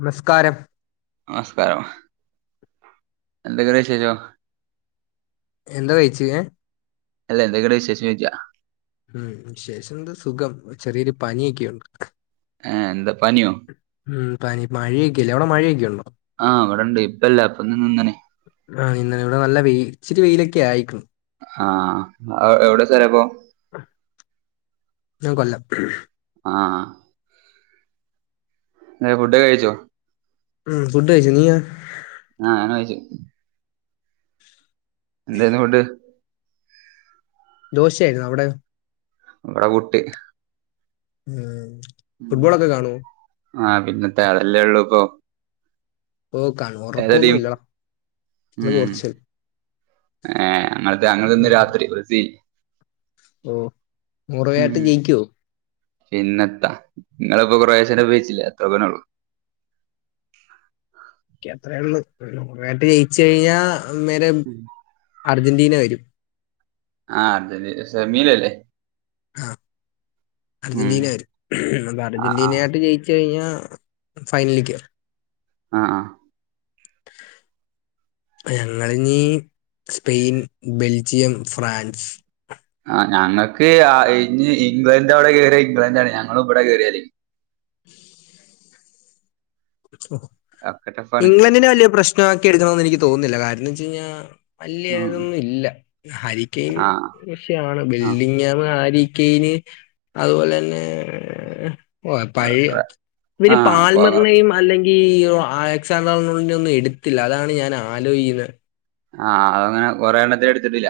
നമസ്കാരം. മസ്കാരം എന്തൊക്ക വിശേഷം? എന്താ കഴിച്ചേ ഹേ? അല്ല എന്തൊക്ക ഉണ്ട് വിശേഷം ചോയ്ക്യാ? ഉം വിശേഷം എന്ത് സുഖം ചെറിയ ഒരു പനി ഒക്കെ ഉണ്ട്. ആ എന്താ പന്യോ? ഉം പനി മഴെ ഒക്കെ അല്ലേ അവിടെ മഴെ ഒക്കെ ഉണ്ടോ? ആഹ് ഇവടണ്ട് ഇപ്പല്ല ഇപ്പന്ന് നിന്ന് ണ്. ആഹ് ഇന്നവട നല്ല വെയിൽ ഇച്ചിരി വെയിലൊക്കെ ആയിക്ക്ണ്. ആഹ് എവിടെ സ്ഥലം അപ്പോ? ഞാം കൊല്ലം. ആഹ് ആ. ഏ ഫുഡൊക്കെ കഴിച്ചോ? ഉം ഫുഡ് കയ്ച്ചു നീയോ? ആഹ് ഞാനും അയ്ച്ച്. എന്തേന്നു ഫുഡ്‌? ദോശേര്ന്നു അവ്ടെ? ഇവടെ പുട്ട്. ഉം. ഉം ഫുട്ബോളൊക്കെ കാണുവോ ആ പിന്നെ എത്താ അതല്ലേ ഒള്ളൂ ഇപ്പോ. ഓ കൺ ഒറക്കൊന്നും ടീം ഇല്ലടാ ഇന്ന് പോർച്ച്ൽ ഏ അങ്ങൾത്തെ അങ്ങൾതെ ഇന്ന് ഉം. രാത്രി ഒര് സീ ഓ മുറുവായിട്ട് ഉം ജയിക്ക്യോ? പിന്നെത്താ നിങ്ങൾപ്പോ കൊറേ ഷെനെ ഉപയോഗിച്ചില്ലേ അത്ര തന്നെ ഒള്ളൂ. ക്കി അത്ര ഒള്ളൂ പെനാൽറ്റി ജയിച്ച കഴിഞ്ഞ നേരെ അർജന്റീന വരും. ആ അർജ സെമീലല്ലേ? ആ ഉം അർജന്റീന വരും അപ്പ ആഹ് അർജന്റീന ആഹ് ആയിട്ട് ജയി ച്ച് കയ്ഞ്ഞാ ഫൈൻലികേറും. ആ ആ. [inaudible] ആ ഞങ്ങള് ഇനി സ്പെയിൻ, ബെൽജിയം, ഫ്രാൻസ്, ആ ഞങ്ങക്ക് ആ ഇഞ്ഞ് ഇംഗ്ലണ്ട് അവ്ടെ കേറ്യാ ഇംഗ്ലണ്ടാണ് ഞങ്ങള് ഇവ്ടെ കേറ്യാല്. [inaudible] ഹോ ഒക്കെ ടഫാണ് ഇംഗ്ലണ്ടിനെ വല്ല്യ പ്രശ്നമാക്കി എട്ക്കണോ എന്ന് എനിക്ക് തോന്നുന്നില്ല കാരണം എന്ന് വെച്ച് കയ്ഞ്ഞാൽ വല്ല്യ ഉം ഇതൊന്നും ഇല്ല ഹരിക്കേം ഉം. ആഹ് വിശയാണ് ആഹ് ബിൽഡിംഗ് [unintelligible] ആരിക്കൈന്, അതുപോലെ അന്നെ ഏ കൊ പഴേ ഇവര് ആഹ് അപ്പൊ അങ്ങനെ പാൽമർറൈമ ങ്കി ഒ അലക്സാണ്ടറി ഒന്നും എട്ത്തില്ല അതാണ് ഞാൻ ആലോയ്ക്ക്യുന്നെ. ആഹ് അത് ഞാ കൊറെ എണ്ണത്തിനെ എട്ത്തിട്ടില്ല.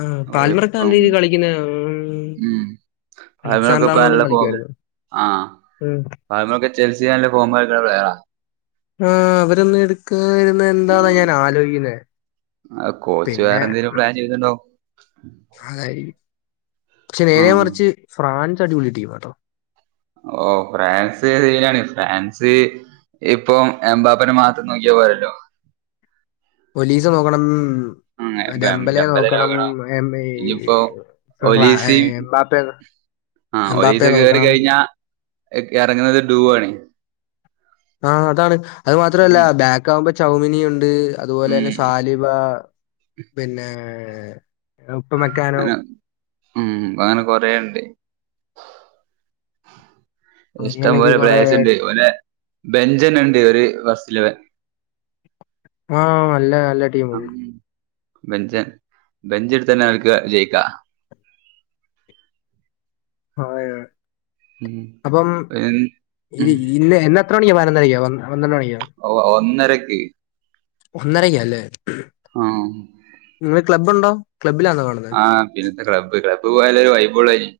ആ പാൽമറക്ക് നല്ല ഓരിപ്പം രീതി കളിക്കിന്ന [unintelligible] ഉം പാൽമറൊക്കെ ഇപ്പ നല്ല ഫോമിൽ കളിക്കുമായിരുന്നു ആ ഉം പാൽമറൊക്കെ ചെൽസിയാന്റെ ഫോം കളിക്കുന്ന പ്ലെയറാ. ആഹ് അവരൊന്ന് എട് ക്കാതിരുന്നെ എന്താന്നാ ഉം ഞാൻ ആലോയ്ക്കുന്നെ അത് കോച്ച് പിന്നെ? വേറെ [inaudible] അതായിരിക്കും പക്ഷെ നേരെ ഉം മറിച്ച് ഫ്രാൻസ് അടിപൊളി ടീമാട്ടോ. ഓ ഫ്രാൻസ് സീനാണ് ഫ്രാൻസ് ഇപ്പം എംമ്പാപ്പന മാത്രം നോക്ക്യാ പോരല്ലോ. ഒലീസ നോക്കണം. ഉം ഡെം ടെമ്പെലെ ഡെമ്പലെ നോക്കണം ഈ ഇനിയിപ്പോ ഒലീസിം എമ്പാപ്പ എമ്പാപ്പയേ നോക്കണം എക് എറങ്ങുന്നത് ഡൂവാണേ ആ അതാണ് അത് ഉം മാത്രല്ല ബാക്ക് ആകുമ്പോ ചൗമിനിയുണ്ട് അതുപോലെ ഉം തന്നെ സാലേം [unintelligible] പിന്നെ ഉപ്പ് മെക്കാൻ അങ്ങനെ ഉം അങ്ങനെ കൊറേണ്ട് ഇഷ്ടം അങ്ങനെയൊക്കെ പോലെ കൊറെ പ്ലെയേഴ്‌സ്ണ്ട് ഓലെ ബെഞ്ചന്നെണ്ട് ഒരു ഫസ്റ്റ് ലവൻ ആ അല്ല നല്ലടി ആം ബെഞ്ചൻ ബെഞ്ച് എടുത്തന്നെ അവര്ക്ക് ജയിക്കാ ആ [unintelligible] ഉം അപ്പം ഉം ഇരി ഉം. ഇരി ഇന്ന് എന്നത്ര മണിക്കാ പയിനൊന്നരക്കൊ പന്ത്രണ്ട് മണിക്കോ ഒ ഒന്നരക്ക് ഒന്നരക്കാലെ ആഹ് ഇന്ന് ക്ലബ്ബുണ്ടോ ക്ലബ്ബിലാന്നോ കാണുന്നത് ആ പിന്നത്തെ ക്ലബ് ക്ലബ് പോയാലെ ഒരു വൈബ് ഒള്ളയ്ന്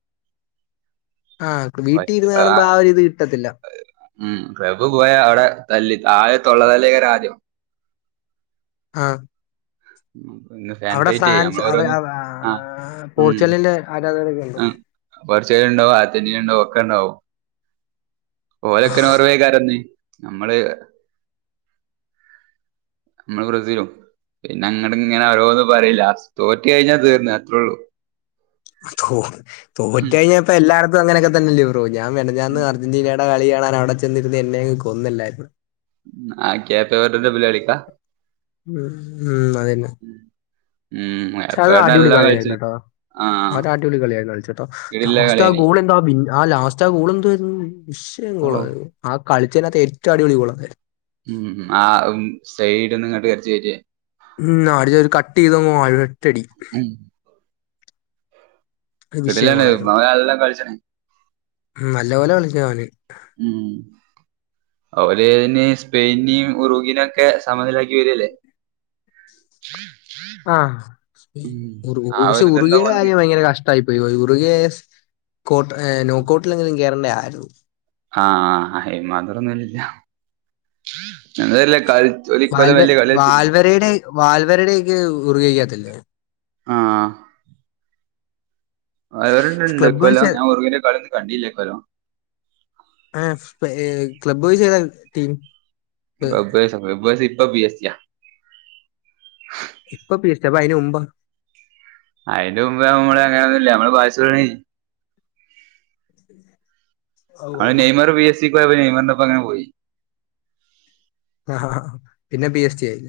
ആ വീട്ടിരുന്ന് കാണുമ്പോ ആഹ് ആ ഒരിത് കിട്ടത്തില്ല ഉം ക്ലബ്‌ പോയ അവിടെ തല്ലി ആ തൊള്ളതല്ലായിക്കാരം ആദ്യം ആഹ് പിന്നെ ഫാൻ അവിടെ ഫൈറ്റ്യ്യ ഫ്രാൻസ് അവ അമ്മളോരോന്ന് അവ ആ ആഹ് ഉം പോർച്ചുഗലിന്റെ ആരാധകരൊക്കെ ഉണ്ടോ? ആ ഫോർച്ചേര്ണ്ടാവും അർജന്റീനണ്ടാവും ഒക്കെണ്ടാവും ഓരൊക്കെ നോർവേക്കാരന്ന് നമ്മള് [inaudible] മ്മള് ബ്രസീലും പിന്നെ അങ്ങട് ഇങ്ങനെ ഓരോന്ന് പറയും ലാസ്റ്റ് തോറ്റ് കഴിഞ്ഞാ തീർന്ന് അത്രൊള്ളൂ തോ തോറ്റ് ഉം. കഴിഞ്ഞാപ്പഎല്ലാട്ത്തും അങ്ങനൊക്കെ തന്നെല്ലേ ബ്രോ ഞാൻ മെനിഞാന്ന് ഉം. അർജന്റീനേടെ കളി കാണാൻ അവിടെ ചെന്നിരുന്ന് എന്നെ അങ്ങ് കൊന്നെല്ലാരും ആ കേപ്പ് വെർട്ടന്റെമ്മല് ളിക്കാ ഉം ഉം ക്ഷെ അത് അടിപൊളി കളിയായിരുന്നുട്ടോ ആ അത് അടിപൊളി കളിയായിരുന്നു കളിച്ചെട്ടോ കിടില്ല ലാസ്റ്റ് ആ കളിയാണ് ഗോളി എന്താ ആ ലാസ്റ്റ് ആ ഗോള് എന്ത്‌വായിരുന്നു വിശയം ഓ ഗോളായിരുന്നു ആ കളിച്ചതിനകത്ത് ഏറ്റോം അടിപൊളി ഗോളായിരുന്നു ഉം ആ സെയ്ഡ്ന്ന് ഇങ്ങട്ട് അടിച്ച് കേറ്റിയെ ഉം അടി ഒരു കട്ട് ചെയ്ത് ഒറ്റടി ഉം അത് വിഷയം കിടിലാണ് ഗോളായിരുന്നു അവൻ നല്ല കളിച്ചാണ് ഉം നല്ല പോലെ കളിച്ചാമതി ഉം അവര് ഇനി സ്പെയിനേം ഉറഗേനൊക്കെ സമനിലാക്കി വരല്ലേ ആ ഉം ഉറു ആ പക്ഷെ ഒരു ഇതുണ്ടാവും ഉറൂഗയുടെ അവർക്ക് കാര്യം ഭയങ്കര കഷ് ട്ടായി പോയി ഉറൂഗേസ്‌ കോട്ട് നോക്കോ ട്ടിലെങ്കിലും കേറേണ്ട ആയിരുന്നു ആ ആയിന് മാത്രൊന്നുല്ല എന്തല്ലേ കൾ വാൽവെ വാൽവരേടെ വാൽവരേടെ ഉറൂഗക്കകത്തില്ലേ ആഹ് ക്ലബ് വൈസ് അവരുണ്ട്ണ്ട്ക്കൊല്ലം ഞാൻ ഉറുഗ് ന്റെ കളിന്നും കണ്ടില്ലക്കൊല്ലം ആ ക്ലബ് വൈസ് താ team club wise club wise ഇപ്പ പി എസ് ടി യാ ഇപ്പൊ ബി എസ് സി പ്പഅയ്ന് മുമ്പോ അയ്ന്റെ മുമ്പ് അമ്മള് അങ്ങനൊന്നില്ല അമ്മള് ബൈ സോണി നമ്മള് ഓഹ് നെയ്മർ ബി എസ് സി ക്ക് പോയപ്പൊ നെയ്മറിന്റൊപ്പ അങ്ങനെ പോയി ആ ഹാ ഹാ പിന്നെ ബി എസ് റ്റി ആയി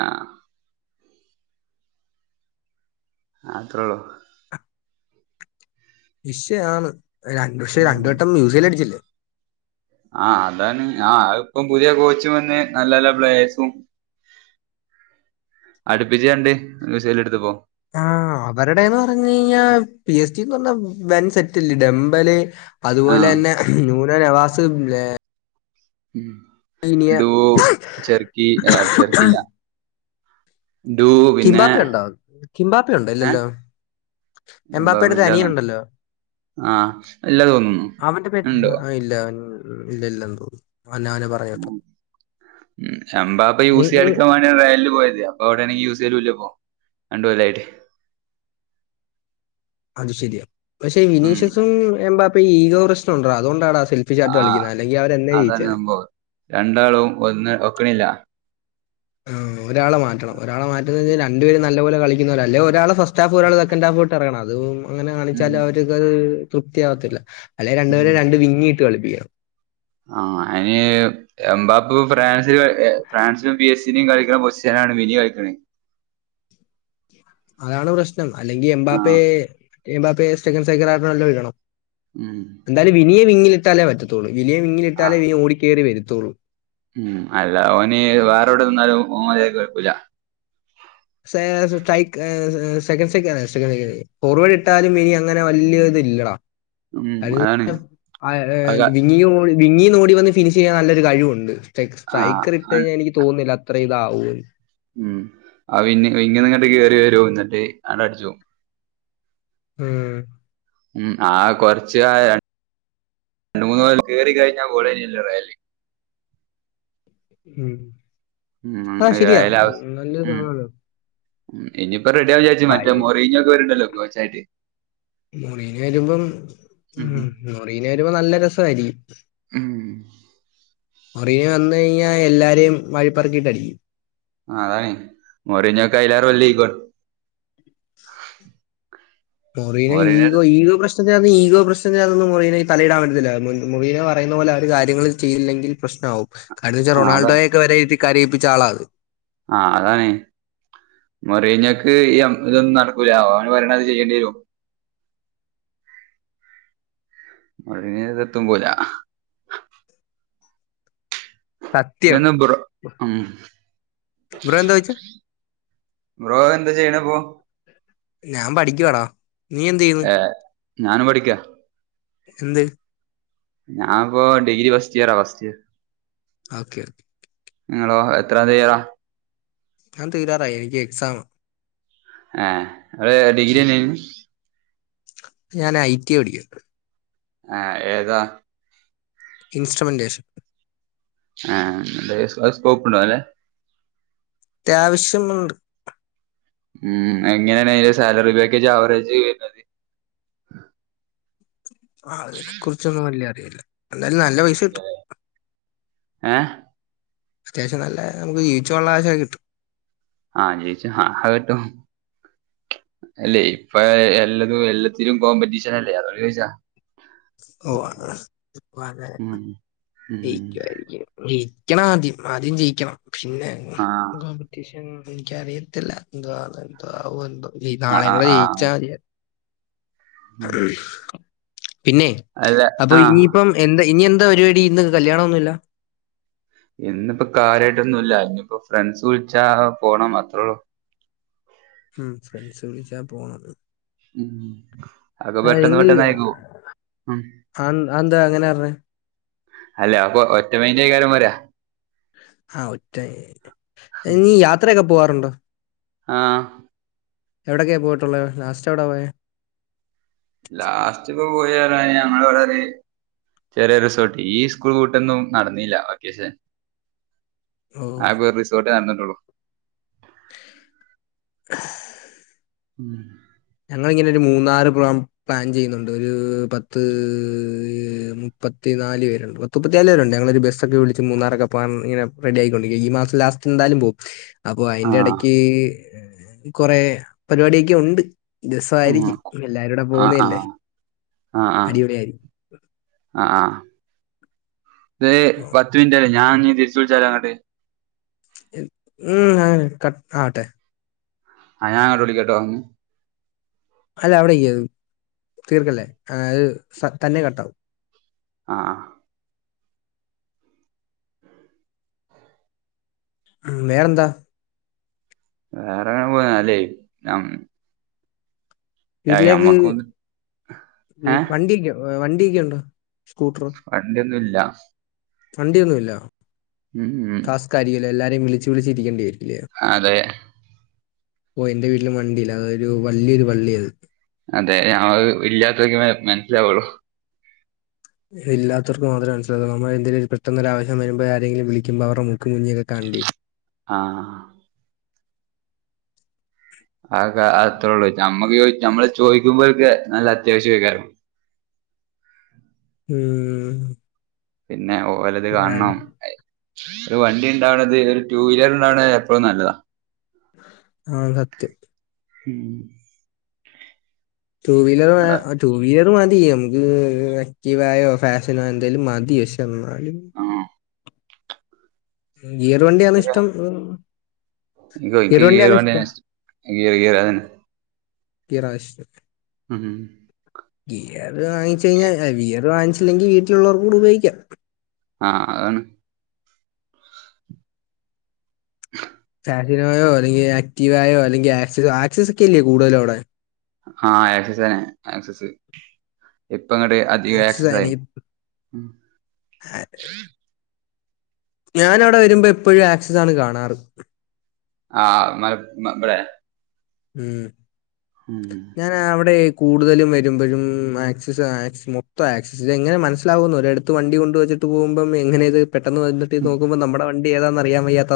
ആഹ് അത്രൊള്ളൂ വിഷയം ആണ് രണ്ടു പക്ഷേ രണ്ടു ഉം വട്ടം മ്യൂസിയ അടിച്ചില്ലേ ആഹ് അതാണ് ആഹ് ഇപ്പം പുതിയ കോച്ചും വന്ന് നല്ല നല്ല പ്ലേയേഴ്സും അടുപ്പിച്ച് രണ്ട് [unintelligible] എടുത്ത് പോ ആഹ് അവരുടെന്ന് പറഞ്ഞ് കഴിഞ്ഞാ പി എസ് ഡിന്ന് പറഞ്ഞ വൻ സെറ്റല്ലെ ഡംമ്പല് അതുപോലെ ആഹ് തന്നെ [unintelligible] നവാസ് ഉം ലാമിനിയ ഡു ചെറുക്കി ചെറുക്കിയില്ല കിംമ്പാപ്പ ഉണ്ടോ കിമ്പാപ്പുണ്ടോ ഏഹ് ഇല്ലല്ലോ എമ്പാപ്പേയുടെ എംബാപെല്ല അനിയൻ ഉണ്ടല്ലോ ആഹ് ഇല്ല തോന്നുന്നു അവന്റെ പേര് ഉണ്ടോ ആ ഇല്ല അവൻ [unintelligible] [unintelligible] നീ നീ ഓട്ട എനിക്ക് യൂസ് ചെയ്ലൂല്ലപ്പോ രണ്ടപലായിട്ട് അത് ശരിയാ പക്ഷെ ഉം വിനീഷ്യസും എൻബാപ്പക്കും ഈഗോ പ്രശ്നം ഉണ്ടോ അതൊണ്ടാണ് ആ സെ ഫിഷട്ട് ആഹ് കളിക്ക അല്ലെങ്കിൽ അവര് എന്നെ അതാണ് ജയിചേനെ സംഭവം രണ്ടാളും ഒന്ന് ഒക്കണില്ല ആഹ് ഒരാളെ മാറ്റണം ഒരാളെ മാറ്റുന്നത് വച്ചാൽ രണ്ടു പേരും നല്ല പോലെ കളിക്കുന്നവര ഒരാള ഒറ്റാ പോരാൾ [unintelligible] ഇറങ്ങണം അത് അങ്ങനെ ഉം കാണിച്ചാൽ അവർക്ക്ത് തൃപ്തിയാവത്തില്ല അല്ലെ ഉം രണ്ടുപേരെ രണ്ട് വിങ്ങിട്ട് കളിപ്പിക്കണം ആഹ് അയിന് എനമ്പപ്പ ഫ്രാൻസി ഫ്രാൻസ പി എസ് സ ഇനി കളിക്കണ [unintelligible] മിനി കളിക്കണേ അതാണ് പ്രശ്നം അല്ലെങ്കി എബാപ്പ ആഹ് എനമ്പപ്പെ സെക്കന്റ [unintelligible] ഒഴിക്കണോ ഉം എന്താലും വിനിയെവിങ്ങിലിട്ടാലേ പറ്റത്തുള്ളൂ വിനിയെ ആഹ് വിങ്ങിലിട്ടാലേ വിനി ഓടിക്കയറി വരുത്തുള്ളൂ ഉം അല്ല അവന് വേറെോവിടെ നിന്നാലും [unintelligible] സ സ്രൈ സെക്കൻ സൈക്ക സെക്ക സൈ ഫോർവേഡ് ഇട്ടാലും ഇനി അങ്ങനെ വലിയ ഇത് ഇല്ലടാ ഉം അതാണ് [unintelligible] അത് വിങ്ങി നോടി വന്ന് ഫിനിഷ് ചെയ്യാൻ നല്ലൊരു കഴിവുണ്ട് സ്ട്ര സ്ട്രൈക്കർ ഇട്ട് ആഹ് കഴിഞ്ഞാ എനിക്ക് തോന്നുന്നില്ല അത്ര ഇതാവുമന്ന് ഉം ആഹ് പിന്നെ ഇങ്ങനങ്ങട്ട് കയറി വരു എന്നിട്ട് അത് അടിച്ചു പോകും ഉം ഉം ആഹ് കൊറച്ച [unintelligible] മൂന്ന് മുതൽ കറി കഴിഞ്ഞാ പോളല്ലറല്ലേ ഉം ഉം ആഹ്‌ ശരിയാ റയല് അവ നല്ല ഉം [unintelligible] ഉം ഇനിയിപ്പ റെഡിയ ആ വിചാരിച്ച് മറ്റ പഴയ [unintelligible] വരണ്ടല്ലോ കോച്ചായിട്ട് മുറിന് വരുമ്പം ഉം മുറിന് വരുമ്പോ നല്ല രസമായിരിക്കും ഉം മുറിന വന്ന് കഴിഞ്ഞാ എല്ലാരെയും വാഴിപ്പറക്കിയിട്ട് അടിക്കും ആഹ് അതാണ് മൊറിനോ [unintelligible] മോറിന ഈഗോ ഈഗോ പ്രശ്ന ഈഗോ പ്രശ്ന അതന്ന മുറീന തലയിടാവ മുറന പറുന്ന പോലെ അവ കാര്യങ്ങളൾ ചെയ്തില്ലെങ്കിൽ പ്രശ്നമാവും എന്ന് വച്ചാ ആ അതാ റൊണാൾഡോ ഒക്കെ [unintelligible] കരയിപ്പിച്ച ആള അത് ആഹ് അതാണ് മോറിനക്ക് ഈ ഇതൊന്നും നടക്കൂല ഓന് പറയണത് ചെയ്യേണ്ടി വരും [inaudible] മോറിന എത്തും പോല സത്യം എന്നാബ്രോ ബ്രോ എന്താ ചോദിച്ചേ ബ്രോ എന്താ ചെയ്യണപ്പോ ഞാൻ പഠിക്കുവാടാ നീ എന്ത് ചെയ്യുന്നു ഏഹ് ഞാൻ പഠിക്ക എന്തിന് ഞാാനിപ്പോ ഡിഗ്രി ഫസ്റ്റ് ഇയറാ ഫസ്റ്റ്യർ ഓക്കെ നിങ്ങളോ എത്ര തരാ ഞാൻ തീരാറായി എനിക്ക് എക്സാം ഏഹ് ങ്ങള് ഡിഗ്രിയെന്നായിരുനി ഞൻ ഐ ടി പഠിക്ക ആഹ് ഏതാ ഇൻസ്ട്രുമെന്റ്റേഷൻ ആഹ് അഹ് സ്കോപ്പ് ഉണ്ടോ നല്ലേ അത്യാവശ്യം ഉം എങ്ങനെയാണ് അതിന്റെ സാലറി പാക്കേജ് അവവറേജ് വരുന്നത് ആഹ് അതിനെ കുുറിച്ചൊന്നും വലിയ അറിയില്ല എന്നാലും നല്ല പൈസ കിട്ടും ആഹ് ഏ അത്യാവശം നല്ലനമുക്ക് ജീവിച്ചു പോവാൻള്ള കാശൊക്കെകിട്ടും ആഹ് ജീവിച്ചു ആ അ ഏറ്റവും അല്ലേ ഇപ്പൊ എല്ലാതും എല്ലാത്തിലും കോമ്പറ്റീഷൻ അല്ലേ അതോ ചോദിച്ചാ ഓ അത അതെ ഉം ഉം ജയ്ക്കുവായിരിക്കും ജയിക്കണം ആദ്യം ആദ്യം ജയിക്കണം പിന്നെ ആഹ് എനിക്കറിയത്തില്ല എന്തവാ എന്തോ എോ നാളെ ആഹ് ആഹ് കൂടെ ജയിച്ചാ ആഹ് പിന്നെ അല്ല അപ്പൊ ആഹ് ഇനിയിപ്പം എന്താ ഇനി എന്താ പരിപാടി ഇന്ന് കല്യാണമൊന്നുല്ല എന്നിപ്പോ കാര്യമായിട്ടൊന്നുംല്ല ഇനിയിപ്പോൊ ഫ്രണ്ട്സ് വിളിച്ചാ പോണം അത്രേള്ളൂ ഉം ഫ്രണ്ട്സ് വിളിച്ചാ പോണ ഉ അക്കെ പെട്ടെന്ന് നിങ്ങള് പെട്ടെന്നായിക്കു ഉ ആ അതെന്താ അങ്ങനെ പറഞ്ഞേ അല്ല അപ്പൊ ഒറ്റമൈന്റെ കാര്യം വരാ ആഹ് ഒറ്റ നീ യാത്രയൊക്കെ പോവാറുണ്ടോ ആഹ് എവിടൊക്കെയാണ് പോയിട്ടുള്ളത് ലാസ്റ്റ് എവിടെ പോയെ? ലാസ്റ്റ് ഇപ്പോ പോയി ഞങ്ങള് വടൊരു ചെറിയ റിസോർട്ട് ഈ സ്കൂൾ കൂട്ടൊന്നും നടന്നല്ല ഓക്കേഷെ ഓ ആകെ ഒരു റിസോർട്ടേ നടന്നിട്ടുള്ളൂ [unintelligible] ഉം ഞങ്ങളിങ്ങനെ ഒരു മൂന്നാറ് പ്ര പ്ലാൻ ചെയ്യുന്നുണ്ട് ഒരു പത്ത് മുപ്പത്തി നാല് പരുണ്ട് പത്തുപ്പത്തിാല് പേരുണ്ട് ഞൊ ബസ് ഒക്കെ വിളി മൂന്നാൊക്കൊ പോകാൻഇങ്ങെ റെഡിയായിക്കൊണ്ടിരിക്ക ഈ മാസം ലാസ്റ്റ് ന്താലും പോവും അപ്പൊ ആ അതിന്റെ ഇടക്ക് കൊറെ പരിപാടൊക്കെ ഉണ്ട് ഉം രസയിരിക്കും എല്ലാരുടെ ആ ആ പോുന്നല്ലേ അടിപൊളിയായിരിക്കും ആഹ് അഹ് ഓ. ത്തിൻറ്റായി ഞാ ഇനി തിരി ച്ച്വിളിച്ചാല അങ്ങട്ടെ ഉം അ ക ആവട്ടെ ആഹ് ഞാ അങ്ങട് വിളിക്കട്ടോ അല്ല അവിടെ ഇക്ക്ത് തീർക്കല്ലേ അത് തന്നെ കട്ടാവും ആഹ് വേറെന്താ വേറേ [unintelligible] ഞം ഏയ് വീട്ടിലേക്ക് ഞമ്മക്കൊന്ന് വീ ഏ വണ്ടില്ല്യ വണ്ടിയൊക്കൊണ്ടാ സ്കൂട്ട്റോ വണ്ടിയൊന്നും ഇല്ല വണ്ടിയൊന്നുവില്ലാ ഉം ഉം കലിയല്ലേ എല്ലാരേം വിളിച്ച് വിളിച്ചിരിക്കേണ്ടി വരത്തില്ലിയോ അതെ ഓ എന്റെ വീട്ട്ലും വണ്ടിയില്ല അതൊരു വല്യൊരു വള്ളിയാത് അതെ അത് ഇല്ലാത്തോര്ക്കെ മൻസ്സ്ലാവൊള്ളു ഇല്ലാത്തവർക്ക് മാത്രേ മനസിലാവൂ നമ്മളെന്ത്രേലും പെട്ടെന്നൊരാവശ്യം വരുമ്പോയാരേലും വിളിക്കുമ്പോ അവർറെ മുക്ക കുഞ്ഞിയൊക്കെക്കാണണ്ട്യേരും ആഹ് അതൊക്കെ അതത്രൊള്ളു നമ്മക്ക് ചോയ് നമ്മള് ചോയ്ക്കുമ്പോൽക്ക് നല്ലത്യാവശ്വൈയ്ക്കാരം ഉം പിന്നെ ഓലത് അല്ല. കാണണം ഐ ഒര് വണ്ടിണ്ടാവ്ണത് ഒരു ടൂ വീലറ്ണ്ടാവ്ണത് എപ്പളും നല്ലതാ ആഹ് സത്യം ഉം ടൂ വീലർ വേ ടൂ വീലർ മതിയമുക്ക് ആക്റ്റീവായോ ഫാഷനോ എന്തേലും മതി പക്ഷേന്നാലും ആഹ് ഗീർവണ്ടിയാന്നിഷ്ടം [unintelligible] ഇൻകോ ഇൻക്ക് ഗീറ് വണ്ട്യെന്നിഷ്ടം ഗീറ് ഗീറ് അതെന്നെ ഗീറായിഷ്ടം ഉം ഗിയർ വാങ്ങിച്ചയ്ഞ്ഞാ ഗിയർ വാങ്ങിച്ച്ല്ലെങ്കി വീട്ടിലുള്ളോർക്കൂടുപയോഗിക്കാം ആഹ് അതാണ് ഫാഷിനോയോ അല്ലെങ്കി ആക്റ്റീവായോ അല്ലെങ്കിൽ ആക്സസ് ആക്സസോക്കല്ലിയോ കൂട്തലവടെ ആഹ് ആക്സസേനെ ആക്സസ് ഇപ്പങ്ങട്ട് ആക്സസ് അധികാക്സസായ്ന് എനിക്ക് ഞാനവ്ടെ വരുമ്പൊ എപ്പഴും ആക്സസാണ് കാണാറ് ആഹ് മലപ് ബടേ? ഉം ഉം ഞാനവ്ടെ കൂടുതലും വരുമ്പെഴും ആക്സസ് ആക്സ് മൊത്തൊവാക്സസ് ഇതെങ്ങനെ മനസ്സ്ലാവുന്നൊരെട് ത്ത് വണ്ടി കൊണ്ടു വെച്ചിട്ട് പോകുമ്പം എങ്ങനെയിത് പെട്ടെന്ന് വന്നിട്ട് ഉം നോക്കുമ്പം നമ്മടെ വണ്ടിയേതാന്നറിയാൻവയ്യാത്തവ